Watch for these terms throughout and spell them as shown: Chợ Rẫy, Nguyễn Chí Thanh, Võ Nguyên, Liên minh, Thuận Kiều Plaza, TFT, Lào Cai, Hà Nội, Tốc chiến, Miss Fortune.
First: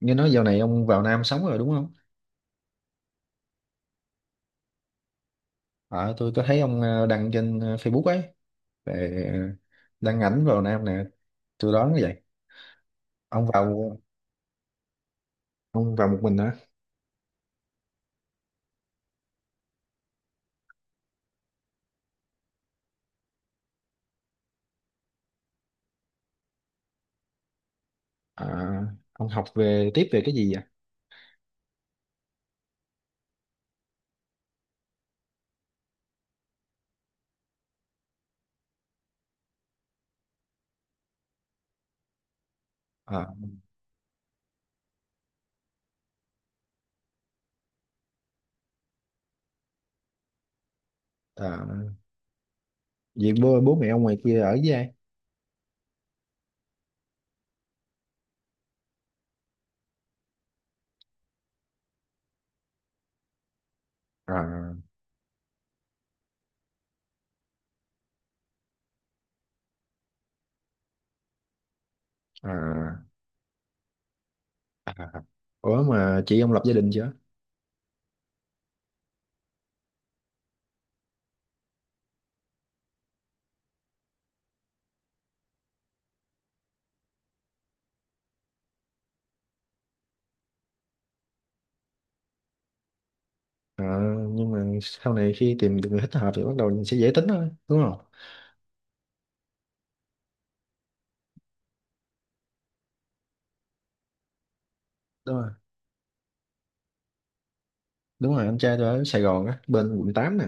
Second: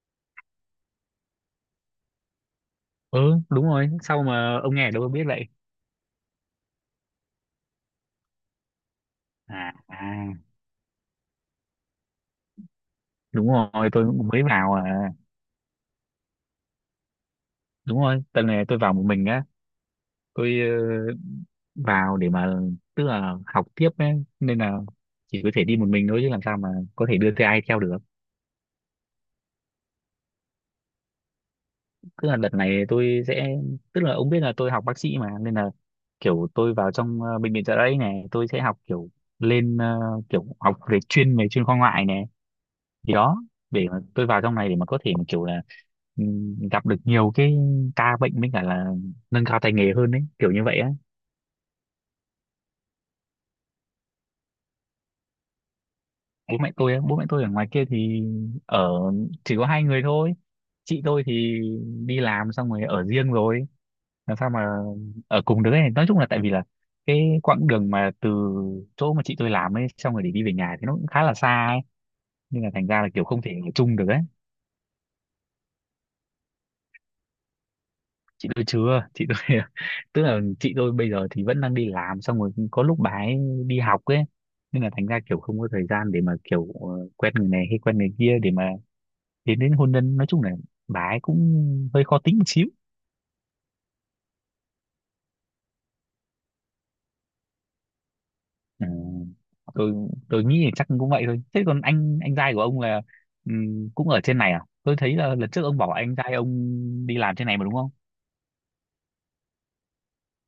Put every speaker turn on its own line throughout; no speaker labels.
Nghe nói dạo này ông vào Nam sống rồi đúng không?
Ừ, đúng rồi, sau mà ông nghe ở đâu tôi biết vậy?
À, tôi có thấy ông đăng trên Facebook ấy về
À,
đăng
à,
ảnh vào Nam nè, tôi đoán như vậy. Ông
đúng rồi,
vào
tôi cũng mới vào. À
ông vào một mình hả?
đúng rồi, tuần này tôi vào một mình á. Tôi vào để mà, tức là học tiếp ấy, nên là chỉ có thể đi một mình thôi, chứ làm sao mà có thể đưa theo ai theo được.
À, ông học về tiếp về cái gì vậy?
Tức là đợt này tôi sẽ, tức là ông biết là tôi học bác sĩ mà, nên là kiểu tôi vào trong bệnh viện Chợ Rẫy này, tôi sẽ học kiểu lên kiểu học về chuyên, về chuyên khoa ngoại này. Thì
À,
đó, để mà tôi vào trong này để mà có thể mà kiểu là gặp được nhiều cái ca bệnh, với cả là nâng cao tay nghề hơn đấy, kiểu như vậy á.
à, vậy bố mẹ ông ngoài kia ở với ai?
Bố mẹ tôi á, bố mẹ tôi ở ngoài kia thì ở, chỉ có hai người thôi. Chị tôi thì đi làm xong rồi ở riêng rồi, làm
À,
sao mà ở cùng được ấy. Nói chung là tại vì là cái quãng đường mà từ chỗ mà chị tôi làm ấy, xong rồi để đi về nhà thì nó cũng khá là xa ấy, nên là thành
à,
ra là kiểu không thể ở chung được ấy.
à. Ủa mà chị ông lập gia đình chưa?
Chị tôi chưa, chị tôi tức là chị tôi bây giờ thì vẫn đang đi làm, xong rồi có lúc bà ấy đi học ấy, nên là thành ra kiểu không có thời gian để mà kiểu quen người này hay quen người kia để mà đến, đến hôn nhân. Nói chung là bà ấy cũng hơi khó tính một xíu.
À, nhưng mà sau này khi tìm được người thích hợp thì bắt đầu sẽ dễ tính thôi, đúng không?
Ừ. tôi tôi nghĩ là chắc cũng vậy thôi. Thế còn anh trai của ông là cũng ở trên này à? Tôi thấy
Đúng
là
rồi,
lần trước ông bảo anh trai ông đi làm trên này mà đúng không?
đúng rồi, anh trai tôi ở Sài Gòn á, bên quận 8 nè.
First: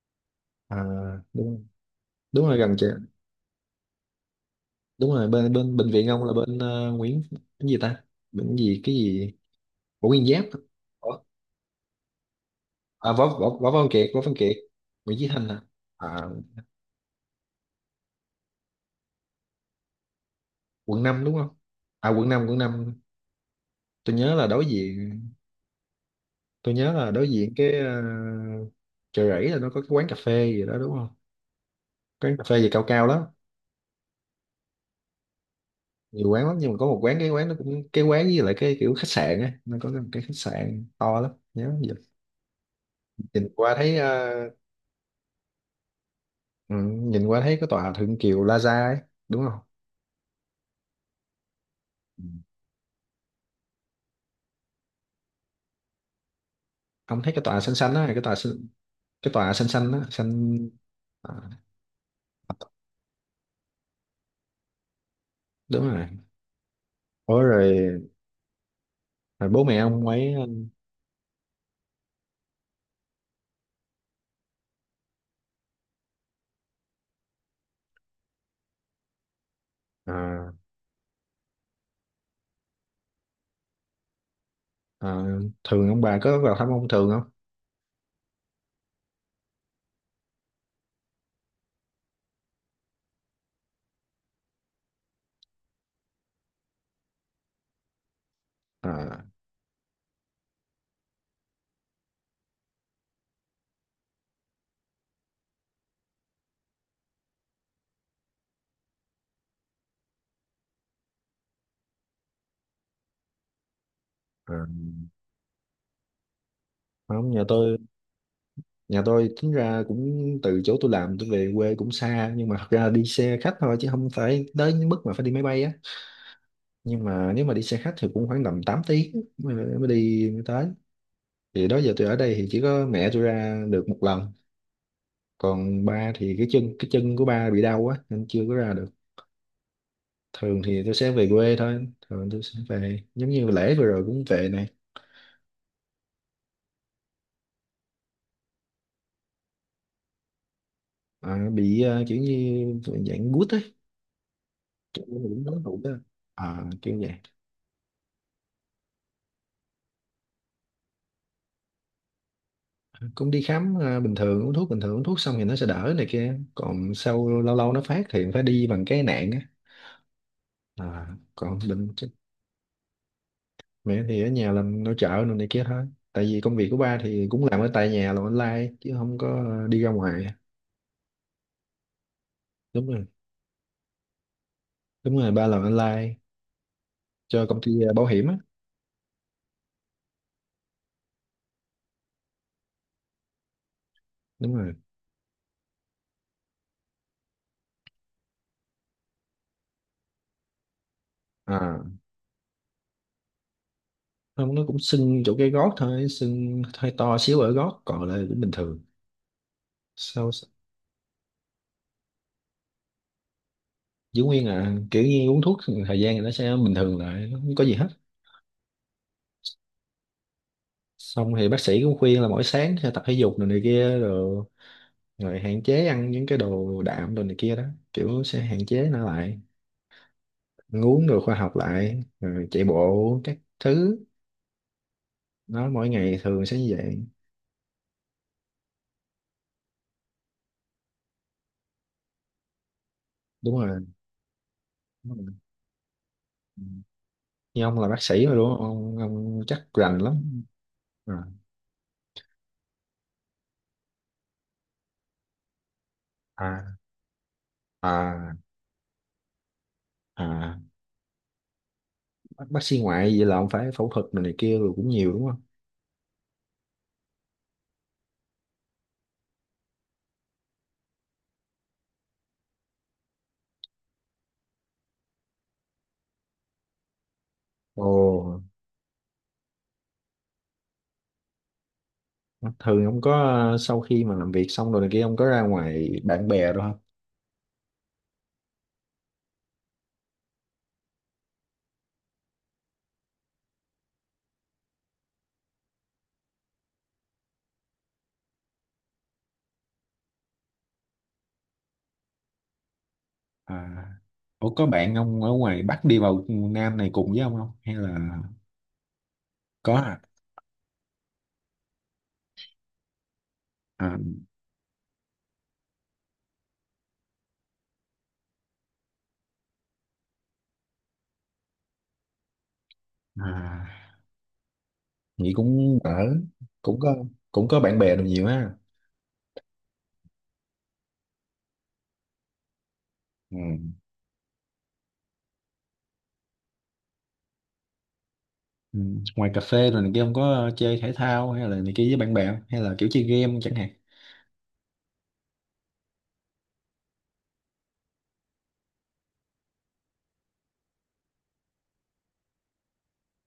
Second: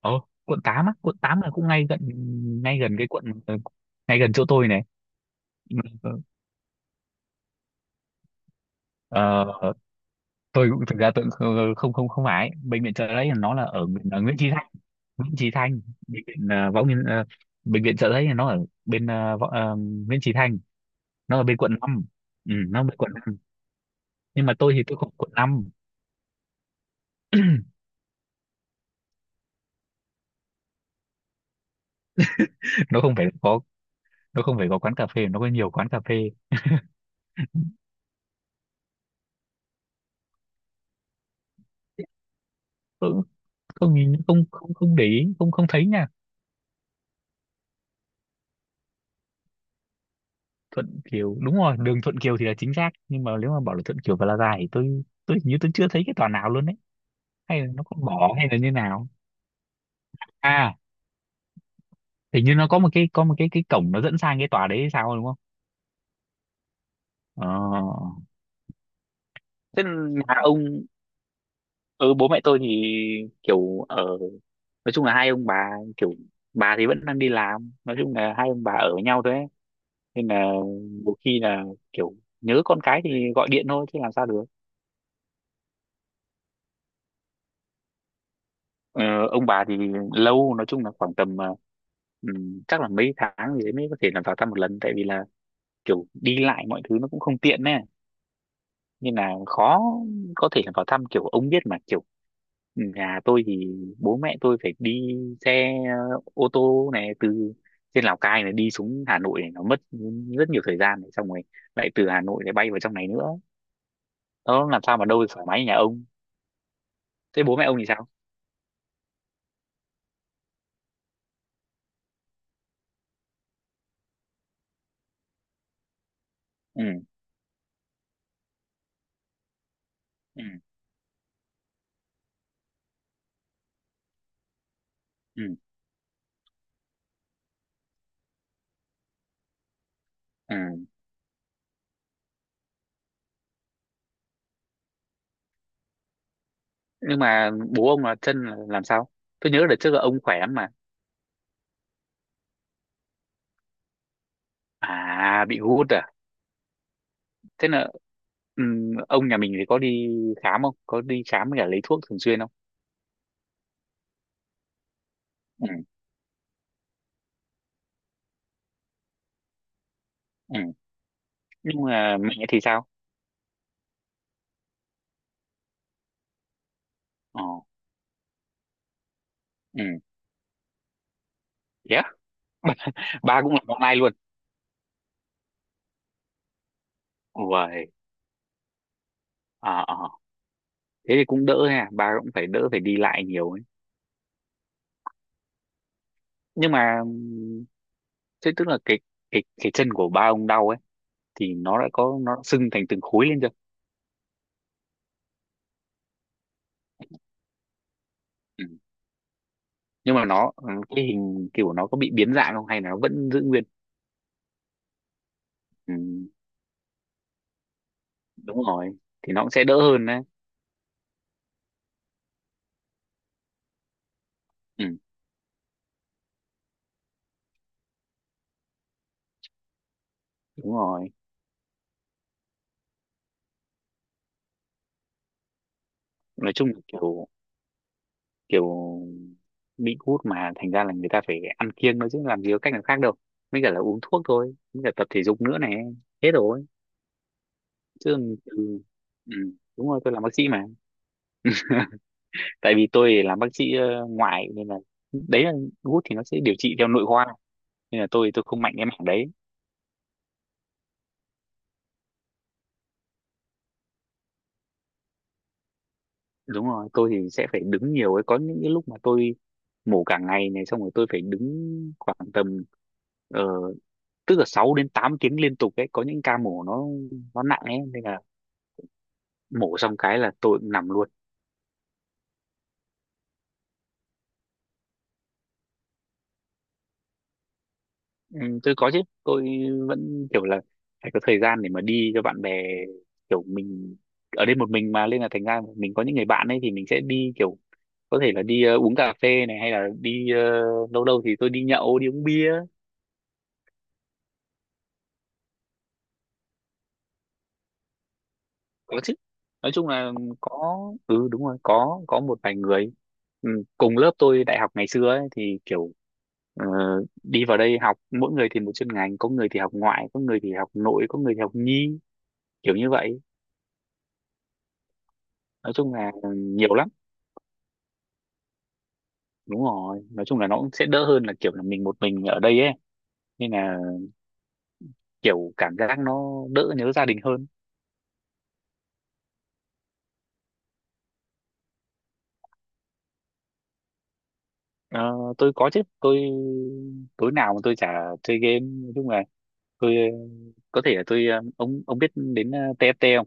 Ờ, quận
À,
tám á, quận tám là
đúng,
cũng ngay gần,
đúng rồi, gần
ngay
chị.
gần cái quận ngay gần chỗ tôi này.
Đúng rồi, bên bên bệnh viện ông là bên Nguyễn cái gì ta, bệnh gì cái
Ờ,
gì, Võ Nguyên Giáp.
tôi cũng, thực ra
Ủa?
tôi cũng không không không không phải bệnh viện chợ
À, Võ
đấy,
Võ
nó là
Võ
ở,
Văn Kiệt Võ
ở
Văn
Nguyễn Chí
Kiệt
Thanh.
Nguyễn Chí
Nguyễn
Thanh
Chí
à.
Thanh, bệnh
À,
viện Võ Nguyên bệnh viện chợ đấy nó ở bên Võ, Nguyễn Chí Thanh.
quận 5 đúng
Nó ở
không?
bên quận năm.
À, quận năm,
Ừ,
quận
nó ở
năm.
bên quận năm.
tôi nhớ
Nhưng
là
mà
đối
tôi thì tôi
diện
không quận năm.
tôi nhớ là đối diện cái Chợ Rẫy là nó có cái quán cà phê gì đó đúng không? Quán cà phê gì cao
Nó
cao
không
lắm.
phải có, nó không phải có quán cà phê, nó có nhiều quán cà
Nhiều
phê.
quán lắm, nhưng mà có một quán, cái quán nó cũng, cái quán với lại cái kiểu khách sạn á, nó có một cái khách sạn to lắm nhớ giờ.
Tôi cũng
nhìn qua
không
thấy
nhìn,
ờ,
không không không để ý, không không thấy nha.
ừ, Nhìn qua thấy cái tòa Thượng Kiều Plaza ấy, đúng không?
Thuận Kiều, đúng rồi, đường Thuận
Ừ.
Kiều thì là chính xác, nhưng mà nếu mà bảo là Thuận Kiều Plaza thì tôi hình như tôi chưa thấy cái tòa nào luôn đấy.
Ông thấy cái tòa
Hay là
xanh
nó
xanh
có
á,
bỏ hay là như nào?
cái tòa xanh xanh á, xanh
À
à.
hình như nó có một cái, có một cái cổng nó dẫn sang cái tòa đấy hay sao đúng không?
Đúng rồi. Ủa
Ờ,
rồi, rồi bố mẹ
thế
ông ấy?
nhà ông, ừ, bố mẹ tôi thì kiểu ở, nói chung là hai ông bà, kiểu bà thì vẫn đang đi làm, nói chung là hai ông bà ở với nhau thôi ấy. Nên
À,
là một khi là kiểu nhớ con cái thì gọi điện thôi chứ làm sao được.
à. Thường ông bà có vào thăm ông thường không?
Ờ, ông bà thì lâu, nói chung là khoảng tầm chắc là mấy tháng gì đấy mới có thể là vào thăm một lần, tại vì là kiểu đi lại mọi thứ nó cũng không tiện nè. Nên
À,
là khó có thể là vào thăm, kiểu ông biết mà, kiểu ừ, nhà tôi thì bố mẹ tôi phải đi xe ô tô này từ trên Lào Cai này đi xuống Hà Nội này, nó mất rất nhiều thời gian này, xong rồi lại từ Hà Nội lại bay vào trong này nữa,
à.
nó làm sao mà đâu được thoải mái như nhà ông.
Không,
Thế
nhà
bố mẹ
tôi.
ông thì sao?
Nhà tôi tính ra cũng từ chỗ tôi làm tôi về quê cũng xa, nhưng mà thật ra đi xe khách thôi chứ không phải tới mức mà phải đi máy bay á.
Ừ.
Nhưng mà nếu mà đi xe khách thì cũng khoảng tầm 8 tiếng mới đi mới
Ừ.
tới. Thì đó giờ tôi ở đây thì chỉ có mẹ tôi ra được một lần.
Ừ.
Còn ba thì cái chân của ba bị đau quá nên chưa có ra được. Thường thì
Ừ.
tôi sẽ về quê thôi, thường tôi sẽ về giống như lễ vừa rồi cũng về này.
Nhưng mà bố ông là chân là làm sao? Tôi nhớ đợt trước là ông khỏe lắm mà.
À, bị kiểu như dạng gút ấy. Kiểu như cũng
À
nói
bị
hụt á.
gút à?
À, kiểu vậy.
Thế là ừ, ông nhà mình thì có đi khám không, có đi khám với cả lấy thuốc thường xuyên không?
Cũng đi khám bình thường uống thuốc, bình thường uống thuốc xong thì nó sẽ
Ừ.
đỡ này kia, còn sau lâu lâu nó phát thì phải đi bằng cái nạn á.
Ừ.
À, còn
Nhưng
bệnh chứ.
mà mẹ thì sao?
Mẹ thì ở nhà làm nội trợ rồi này kia thôi. Tại vì công việc của ba thì
Ờ.
cũng làm ở tại nhà, làm online chứ không có đi
Ừ.
ra ngoài.
Yeah.
Đúng rồi.
Ba cũng làm online luôn?
Đúng rồi, ba làm online cho công ty
Uầy.
bảo hiểm á.
Ờ, ờ, thế thì cũng đỡ ha, ba cũng phải đỡ phải đi lại nhiều ấy.
Đúng rồi.
Nhưng mà thế tức là cái, cái chân của ba ông đau ấy, thì nó
À,
đã có, nó đã sưng thành từng khối lên chưa?
không, nó cũng sưng chỗ cái gót thôi, sưng hơi to xíu ở gót, còn lại cũng bình
Ừ.
thường.
Nhưng mà
Sau
nó ừ, cái hình kiểu nó có bị biến dạng không hay là nó vẫn giữ nguyên?
giữ nguyên à, kiểu như uống thuốc
Ừ.
thời gian thì nó sẽ bình thường lại, nó không có gì hết.
Đúng rồi, thì nó cũng sẽ đỡ hơn đấy.
Xong thì bác sĩ cũng khuyên là mỗi sáng sẽ tập thể dục rồi này kia rồi,
Ừ.
rồi hạn chế ăn những cái đồ đạm, đồ này kia đó, kiểu sẽ hạn chế nó lại.
Đúng
Ăn uống
rồi,
đồ khoa học lại rồi chạy bộ các thứ. Nó mỗi ngày thường
nói
sẽ
chung
như
là
vậy.
kiểu, kiểu bị gút mà, thành ra là người ta phải ăn kiêng nữa chứ làm gì có cách nào khác đâu,
Đúng
mới cả là
rồi,
uống thuốc thôi, mới cả tập
đúng
thể
rồi.
dục nữa này. Hết
Ừ.
rồi.
Như ông là bác
Chứ
sĩ rồi đúng không,
ừ,
ông,
ừ,
ông chắc
đúng
rành
rồi, tôi làm bác
lắm.
sĩ mà.
À,
Tại vì tôi làm bác sĩ ngoại nên là đấy là, gút thì nó sẽ điều trị
à,
theo nội khoa, nên là tôi
à,
tôi không mạnh cái mảng đấy.
à. Bác sĩ ngoại vậy là ông phải phẫu thuật này kia rồi cũng nhiều đúng không?
Đúng rồi tôi thì sẽ phải đứng nhiều ấy, có những cái lúc mà tôi mổ cả ngày này, xong rồi tôi phải đứng khoảng tầm ờ, tức là 6 đến 8 tiếng liên tục ấy, có những ca mổ nó nặng ấy,
Ồ.
nên là mổ xong cái là tôi cũng nằm luôn.
Thường ông có sau khi mà làm việc xong rồi này kia ông có ra ngoài bạn bè rồi không?
Ừ, tôi có chứ, tôi vẫn kiểu là phải có thời gian để mà đi cho bạn bè, kiểu mình ở đây một mình mà, nên là thành ra mình có những người bạn ấy thì mình sẽ đi kiểu, có thể là đi uống cà phê này, hay là đi lâu lâu thì tôi đi nhậu đi uống bia.
À. Ủa, có bạn ông ở ngoài Bắc đi vào Nam này cùng với ông không, hay là
Có chứ, nói
có
chung
à,
là có. Ừ đúng rồi, có một vài người, ừ,
à,
cùng lớp tôi đại học ngày xưa ấy, thì kiểu ờ, đi vào đây học, mỗi người thì một chuyên ngành, có người thì học ngoại, có người thì học nội, có người thì học nhi, kiểu như vậy.
à. Vậy
Nói
cũng ở,
chung là nhiều
cũng
lắm.
có, cũng có bạn bè được nhiều ha.
Đúng rồi nói chung là nó cũng sẽ đỡ hơn là kiểu là mình một mình ở đây ấy.
Ừ.
Nên là kiểu cảm giác nó đỡ nhớ gia đình hơn.
Ừ. Ngoài cà phê rồi này kia ông có chơi thể thao hay là này kia với bạn bè hay là kiểu chơi game chẳng hạn.
Ờ, tôi có chứ, tôi tối nào mà tôi chả chơi game. Nói chung là tôi có thể là tôi ông biết đến TFT không?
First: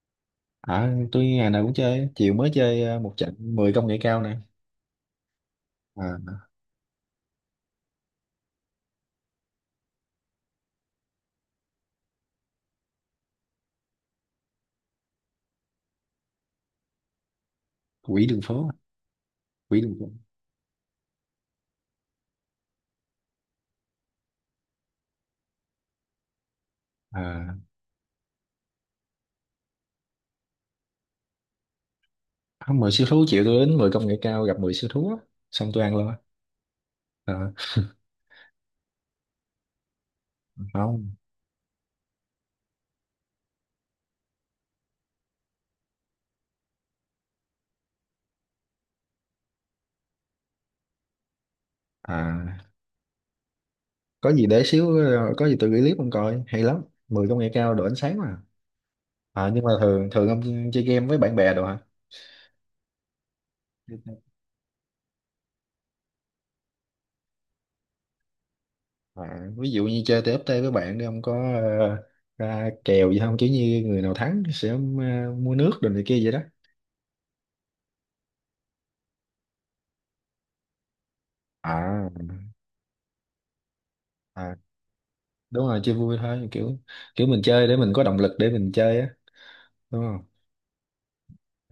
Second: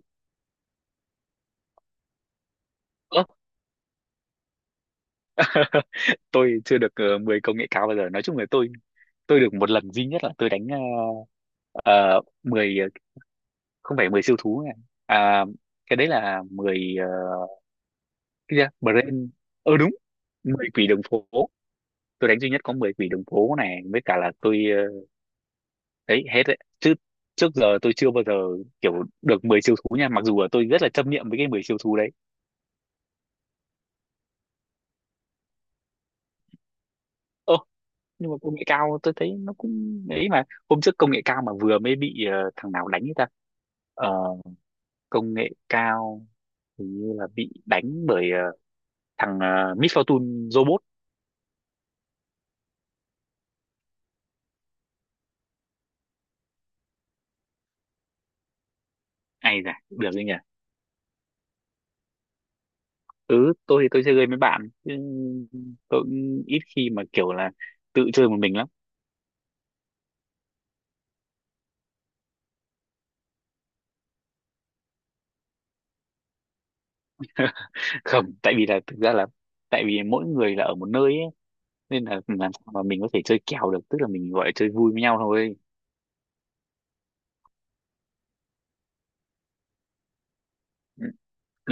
À, tôi ngày nào cũng chơi, chiều mới chơi một
Ơ,
trận 10 công nghệ cao nè. À,
tôi chưa được 10 công nghệ cao bao giờ. Nói chung là tôi được một lần duy nhất là tôi đánh 10 không phải 10 siêu thú này. À cái đấy là 10
quỷ đường
cái gì đó?
phố,
Brain. Ờ
quỷ
đúng,
đường phố.
10 quỷ đường phố. Tôi đánh duy nhất có 10 quỷ đường phố này, với cả là tôi đấy hết đấy. Chứ trước
À,
giờ tôi chưa bao giờ kiểu được 10 siêu thú nha, mặc dù là tôi rất là chấp niệm với cái mười siêu thú đấy.
không, 10 siêu thú, chiều tôi đến 10 công nghệ cao gặp 10 siêu thú á. Xong tôi ăn luôn á. À,
Nhưng mà công nghệ cao tôi thấy nó cũng ấy mà, hôm trước
không.
công nghệ cao mà vừa mới bị thằng nào đánh ấy ta. Ờ, công nghệ cao hình như là bị đánh bởi thằng Miss Fortune robot.
À, có gì để xíu có gì tôi gửi clip ông coi hay lắm. 10 công nghệ cao độ ánh sáng mà. À,
Ai
nhưng mà
dạ
thường
được gì
thường
nhỉ.
ông chơi game với bạn bè đồ hả?
Ừ tôi thì tôi chơi game với bạn chứ, tôi cũng ít khi mà kiểu là tự chơi một mình lắm.
À, ví dụ như chơi TFT với bạn đi ông có ờ, ra kèo gì không chứ như người nào thắng sẽ mua nước đồ này kia vậy đó.
Không tại vì là thực ra là, tại vì mỗi người là ở một nơi ấy, nên
À,
là làm sao mà mình có thể chơi kèo được, tức là mình gọi là
à,
chơi vui với nhau thôi.
đúng rồi chơi vui thôi kiểu, kiểu mình chơi để mình có động lực để mình chơi á, đúng không?
Ừ.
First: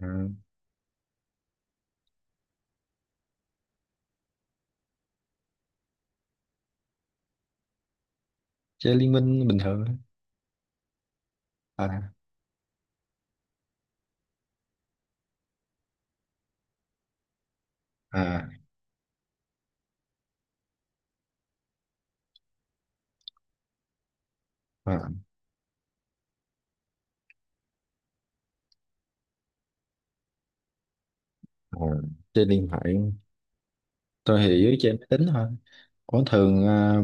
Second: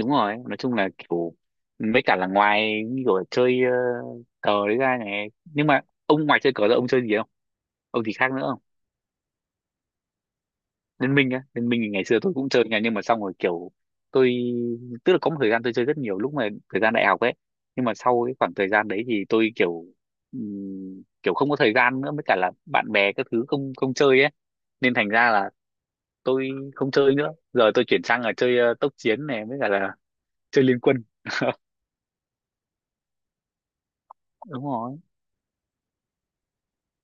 À,
rồi nói chung là kiểu, mấy cả là ngoài như kiểu là chơi cờ đấy ra này, nhưng mà ông ngoài chơi cờ ra ông chơi gì không, ông gì khác nữa không?
chơi liên minh bình thường thôi.
Liên minh á, Liên minh thì ngày
À,
xưa tôi cũng chơi nha, nhưng mà xong rồi kiểu tôi, tức là có một thời gian tôi chơi rất nhiều lúc mà thời gian đại học ấy, nhưng mà sau cái
à,
khoảng thời gian đấy thì tôi kiểu kiểu không có thời gian nữa, với cả là bạn bè các thứ không không chơi ấy. Nên
à,
thành ra là tôi không chơi nữa, giờ tôi chuyển sang là chơi tốc chiến này với cả là chơi liên quân.
à. Chơi điện thoại. Tôi thì
Đúng
dưới chơi
rồi,
máy tính thôi. Có thường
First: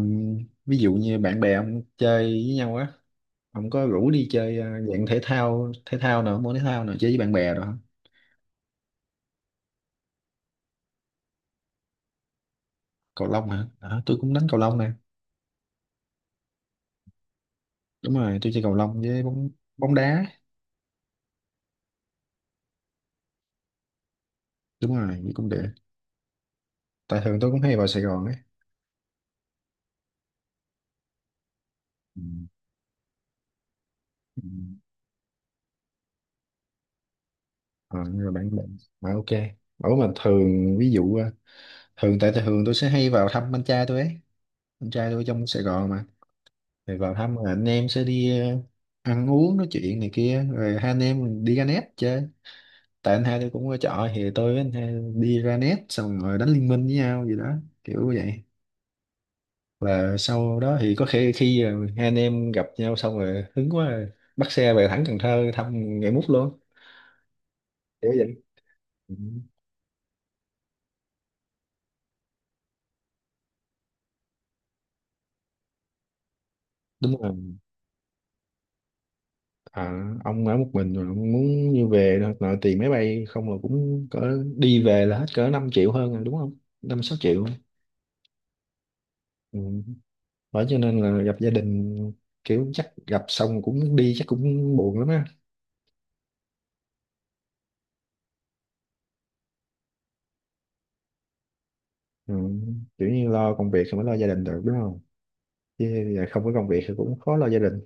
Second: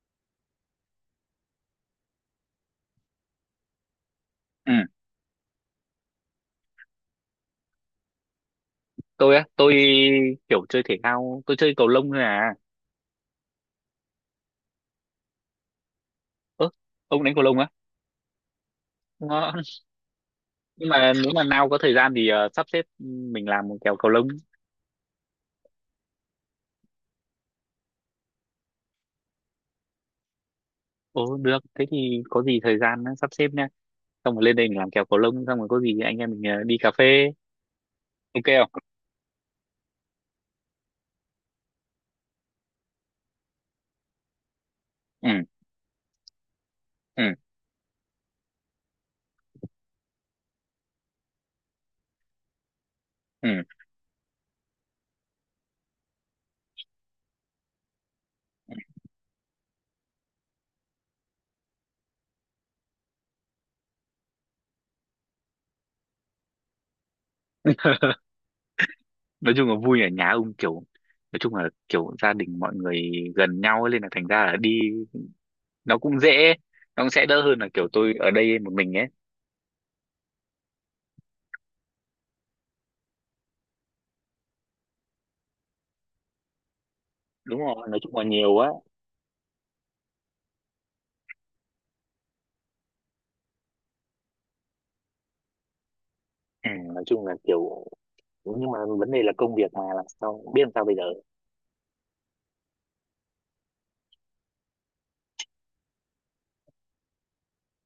ví dụ như bạn bè ông chơi với nhau á, ông có rủ đi chơi dạng thể thao, thể thao nào, môn thể thao nào chơi với bạn bè rồi?
tôi á tôi kiểu chơi thể thao, tôi chơi cầu lông thôi à.
Cầu lông hả? À, tôi cũng đánh cầu lông nè.
Ơ ông đánh cầu lông á?
Đúng rồi, tôi chơi cầu lông với bóng
Ngon.
bóng đá
Nhưng mà nếu mà nào có thời gian thì sắp xếp mình làm một kèo cầu lông.
Đúng rồi, với cũng được. Tại thường tôi cũng hay vào Sài Gòn ấy.
Ồ được, thế
Ừ.
thì có gì thời gian á, sắp xếp nha, xong
Ừ.
rồi lên đây mình làm kèo cầu lông, xong rồi có gì anh em mình đi cà phê.
Ờ, nhưng mà
Ok
bạn bạn
không?
mà ok, bảo mà thường ví dụ thường tại thường tôi sẽ hay vào thăm anh trai tôi ấy, anh trai tôi
Ừ,
trong Sài Gòn mà, rồi vào
ừ,
thăm rồi anh em sẽ đi ăn uống nói chuyện này kia rồi hai anh em đi ra net chơi. Tại anh hai tôi
ừ,
cũng ở trọ thì tôi với anh hai đi ra net xong rồi đánh liên minh với nhau gì đó, kiểu vậy. Là sau đó thì có khi khi hai anh em gặp nhau xong rồi hứng quá rồi, bắt xe về thẳng Cần Thơ thăm ngày mút luôn, kiểu vậy. Ừ.
nói chung là vui ở nhà ông kiểu, nói chung là kiểu gia đình mọi người gần nhau ấy, nên là thành ra là đi nó cũng dễ, nó cũng
Đúng
sẽ đỡ
rồi.
hơn là kiểu tôi ở đây một mình ấy.
À, ông ở một mình rồi ông muốn như về thôi, nội tiền máy bay không là cũng cỡ, đi về là hết cỡ 5 triệu hơn rồi đúng không, 5-6 triệu.
Đúng rồi nói chung là nhiều á.
Ừ. Bởi cho nên là gặp gia đình kiểu chắc gặp xong cũng đi chắc cũng buồn lắm á.
Ừ, nói chung là kiểu, nhưng mà vấn đề là công việc mà, làm sao biết làm sao bây giờ.
Ừ. Kiểu như lo công việc rồi mới lo gia đình được đúng không, chứ giờ không có công việc thì cũng khó lo gia đình.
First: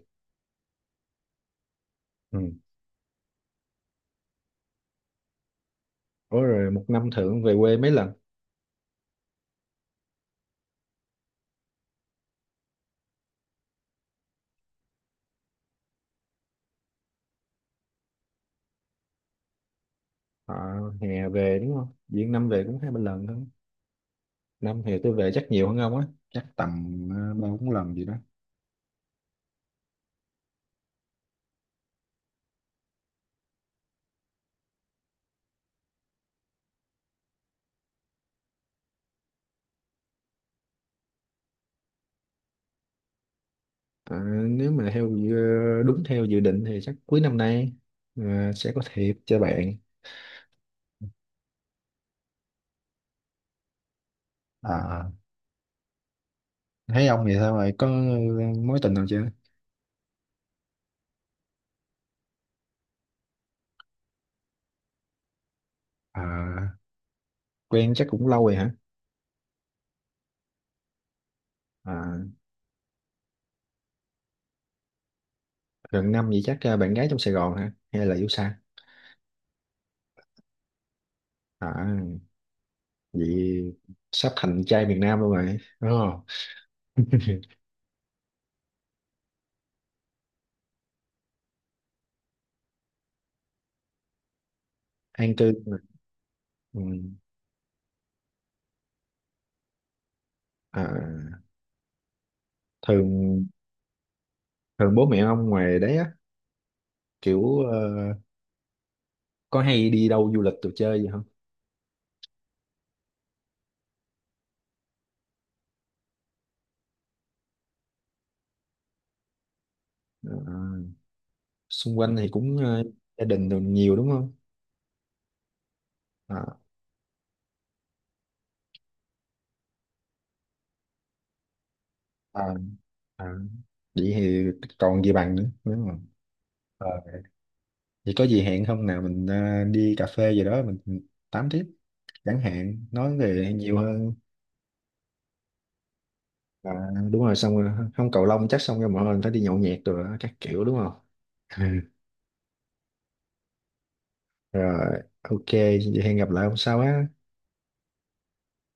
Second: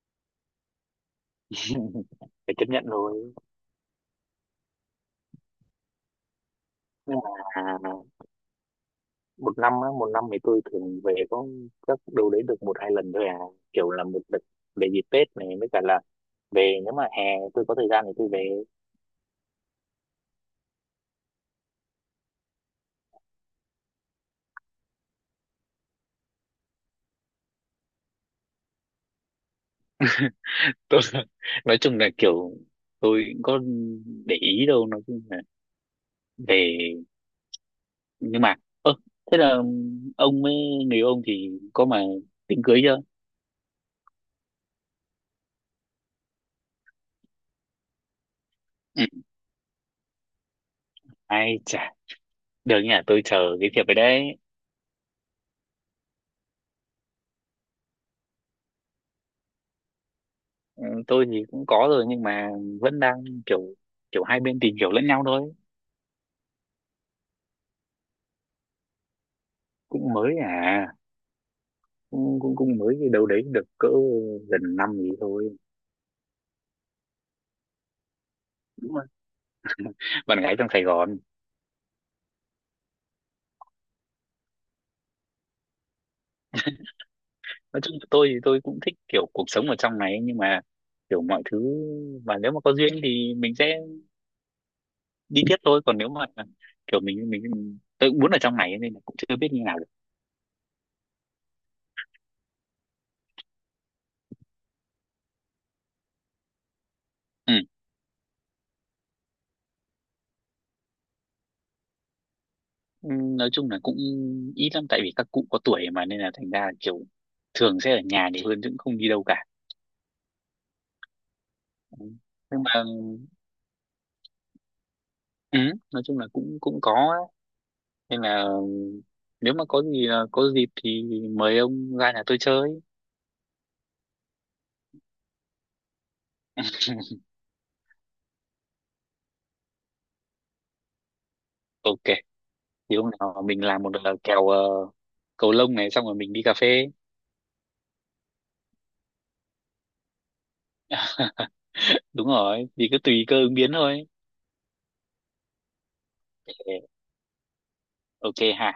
Ừ.
Phải chấp nhận thôi.
Ủa rồi một năm
Nhưng mà
thưởng về quê
à,
mấy lần?
một năm á, một năm thì tôi thường về có các đâu đấy được một hai lần thôi à, kiểu là một đợt về dịp Tết này, với cả là về nếu mà hè tôi có thời gian thì tôi về.
À, hè về đúng không? Diễn năm về cũng 2-3 lần thôi. Năm hè tôi về chắc nhiều hơn ông á. Chắc tầm ờ, 3-4 lần gì đó.
Tôi nói chung là kiểu tôi cũng có để ý đâu, nói chung là về, nhưng mà ơ thế là ông với người yêu ông thì có mà tính cưới chưa?
À, nếu mà đúng theo dự định thì chắc cuối năm nay à, sẽ có
Ừ.
thiệp cho bạn.
Ai chả, được nhỉ, tôi chờ cái việc về đấy.
À, thấy ông vậy sao vậy có mối tình nào chưa?
Ừ, tôi thì cũng có rồi nhưng mà vẫn đang kiểu, kiểu hai bên tìm hiểu lẫn nhau thôi.
À, quen chắc cũng lâu rồi hả?
Cũng mới à,
À,
cũng cũng, cũng mới, cái đâu đấy được cỡ gần năm gì thôi.
gần năm vậy chắc à, bạn gái trong Sài Gòn hả? Hay là yêu xa?
Đúng rồi. Bạn gái trong Sài Gòn.
À, vậy sắp thành trai miền Nam luôn rồi. Đúng không?
Nói chung tôi thì tôi cũng thích kiểu cuộc sống ở trong này, nhưng mà kiểu mọi thứ, và nếu mà có duyên thì mình sẽ
An
đi
cư
tiếp
mà.
thôi. Còn nếu mà
Ừ.
kiểu mình tôi cũng muốn ở trong này, nên là cũng chưa biết như nào được.
À, thường thường bố mẹ ông ngoài đấy á,
Ừ.
kiểu có hay đi đâu du lịch đồ chơi gì không?
Ừ, nói chung là cũng ít lắm, tại vì các cụ có tuổi mà, nên là thành ra kiểu thường sẽ ở nhà nhiều hơn chứ cũng không đi đâu cả.
Ờ, xung
Ừ.
quanh thì cũng
Nhưng mà
gia đình đồ nhiều đúng không?
ừ, nói chung là
À,
cũng cũng có ấy. Nên là nếu mà có gì có dịp thì mời ông ra nhà tôi
à,
chơi.
à. Vậy thì còn gì bằng nữa đúng không? Ờ, vậy có gì hẹn không nào mình đi cà phê gì đó mình tám tiếp
Ok,
chẳng hạn,
thì hôm
nói
nào
về
mình
nhiều
làm một
hơn.
kèo cầu lông này xong rồi mình đi cà
À,
phê.
đúng rồi, xong rồi không cầu lông chắc xong rồi mọi người phải đi nhậu nhẹt rồi đó, các kiểu đúng không?
Đúng rồi thì cứ tùy cơ ứng biến thôi.
Ừ. Rồi ok vậy hẹn gặp lại hôm sau
Ok.
á.
Ok ha.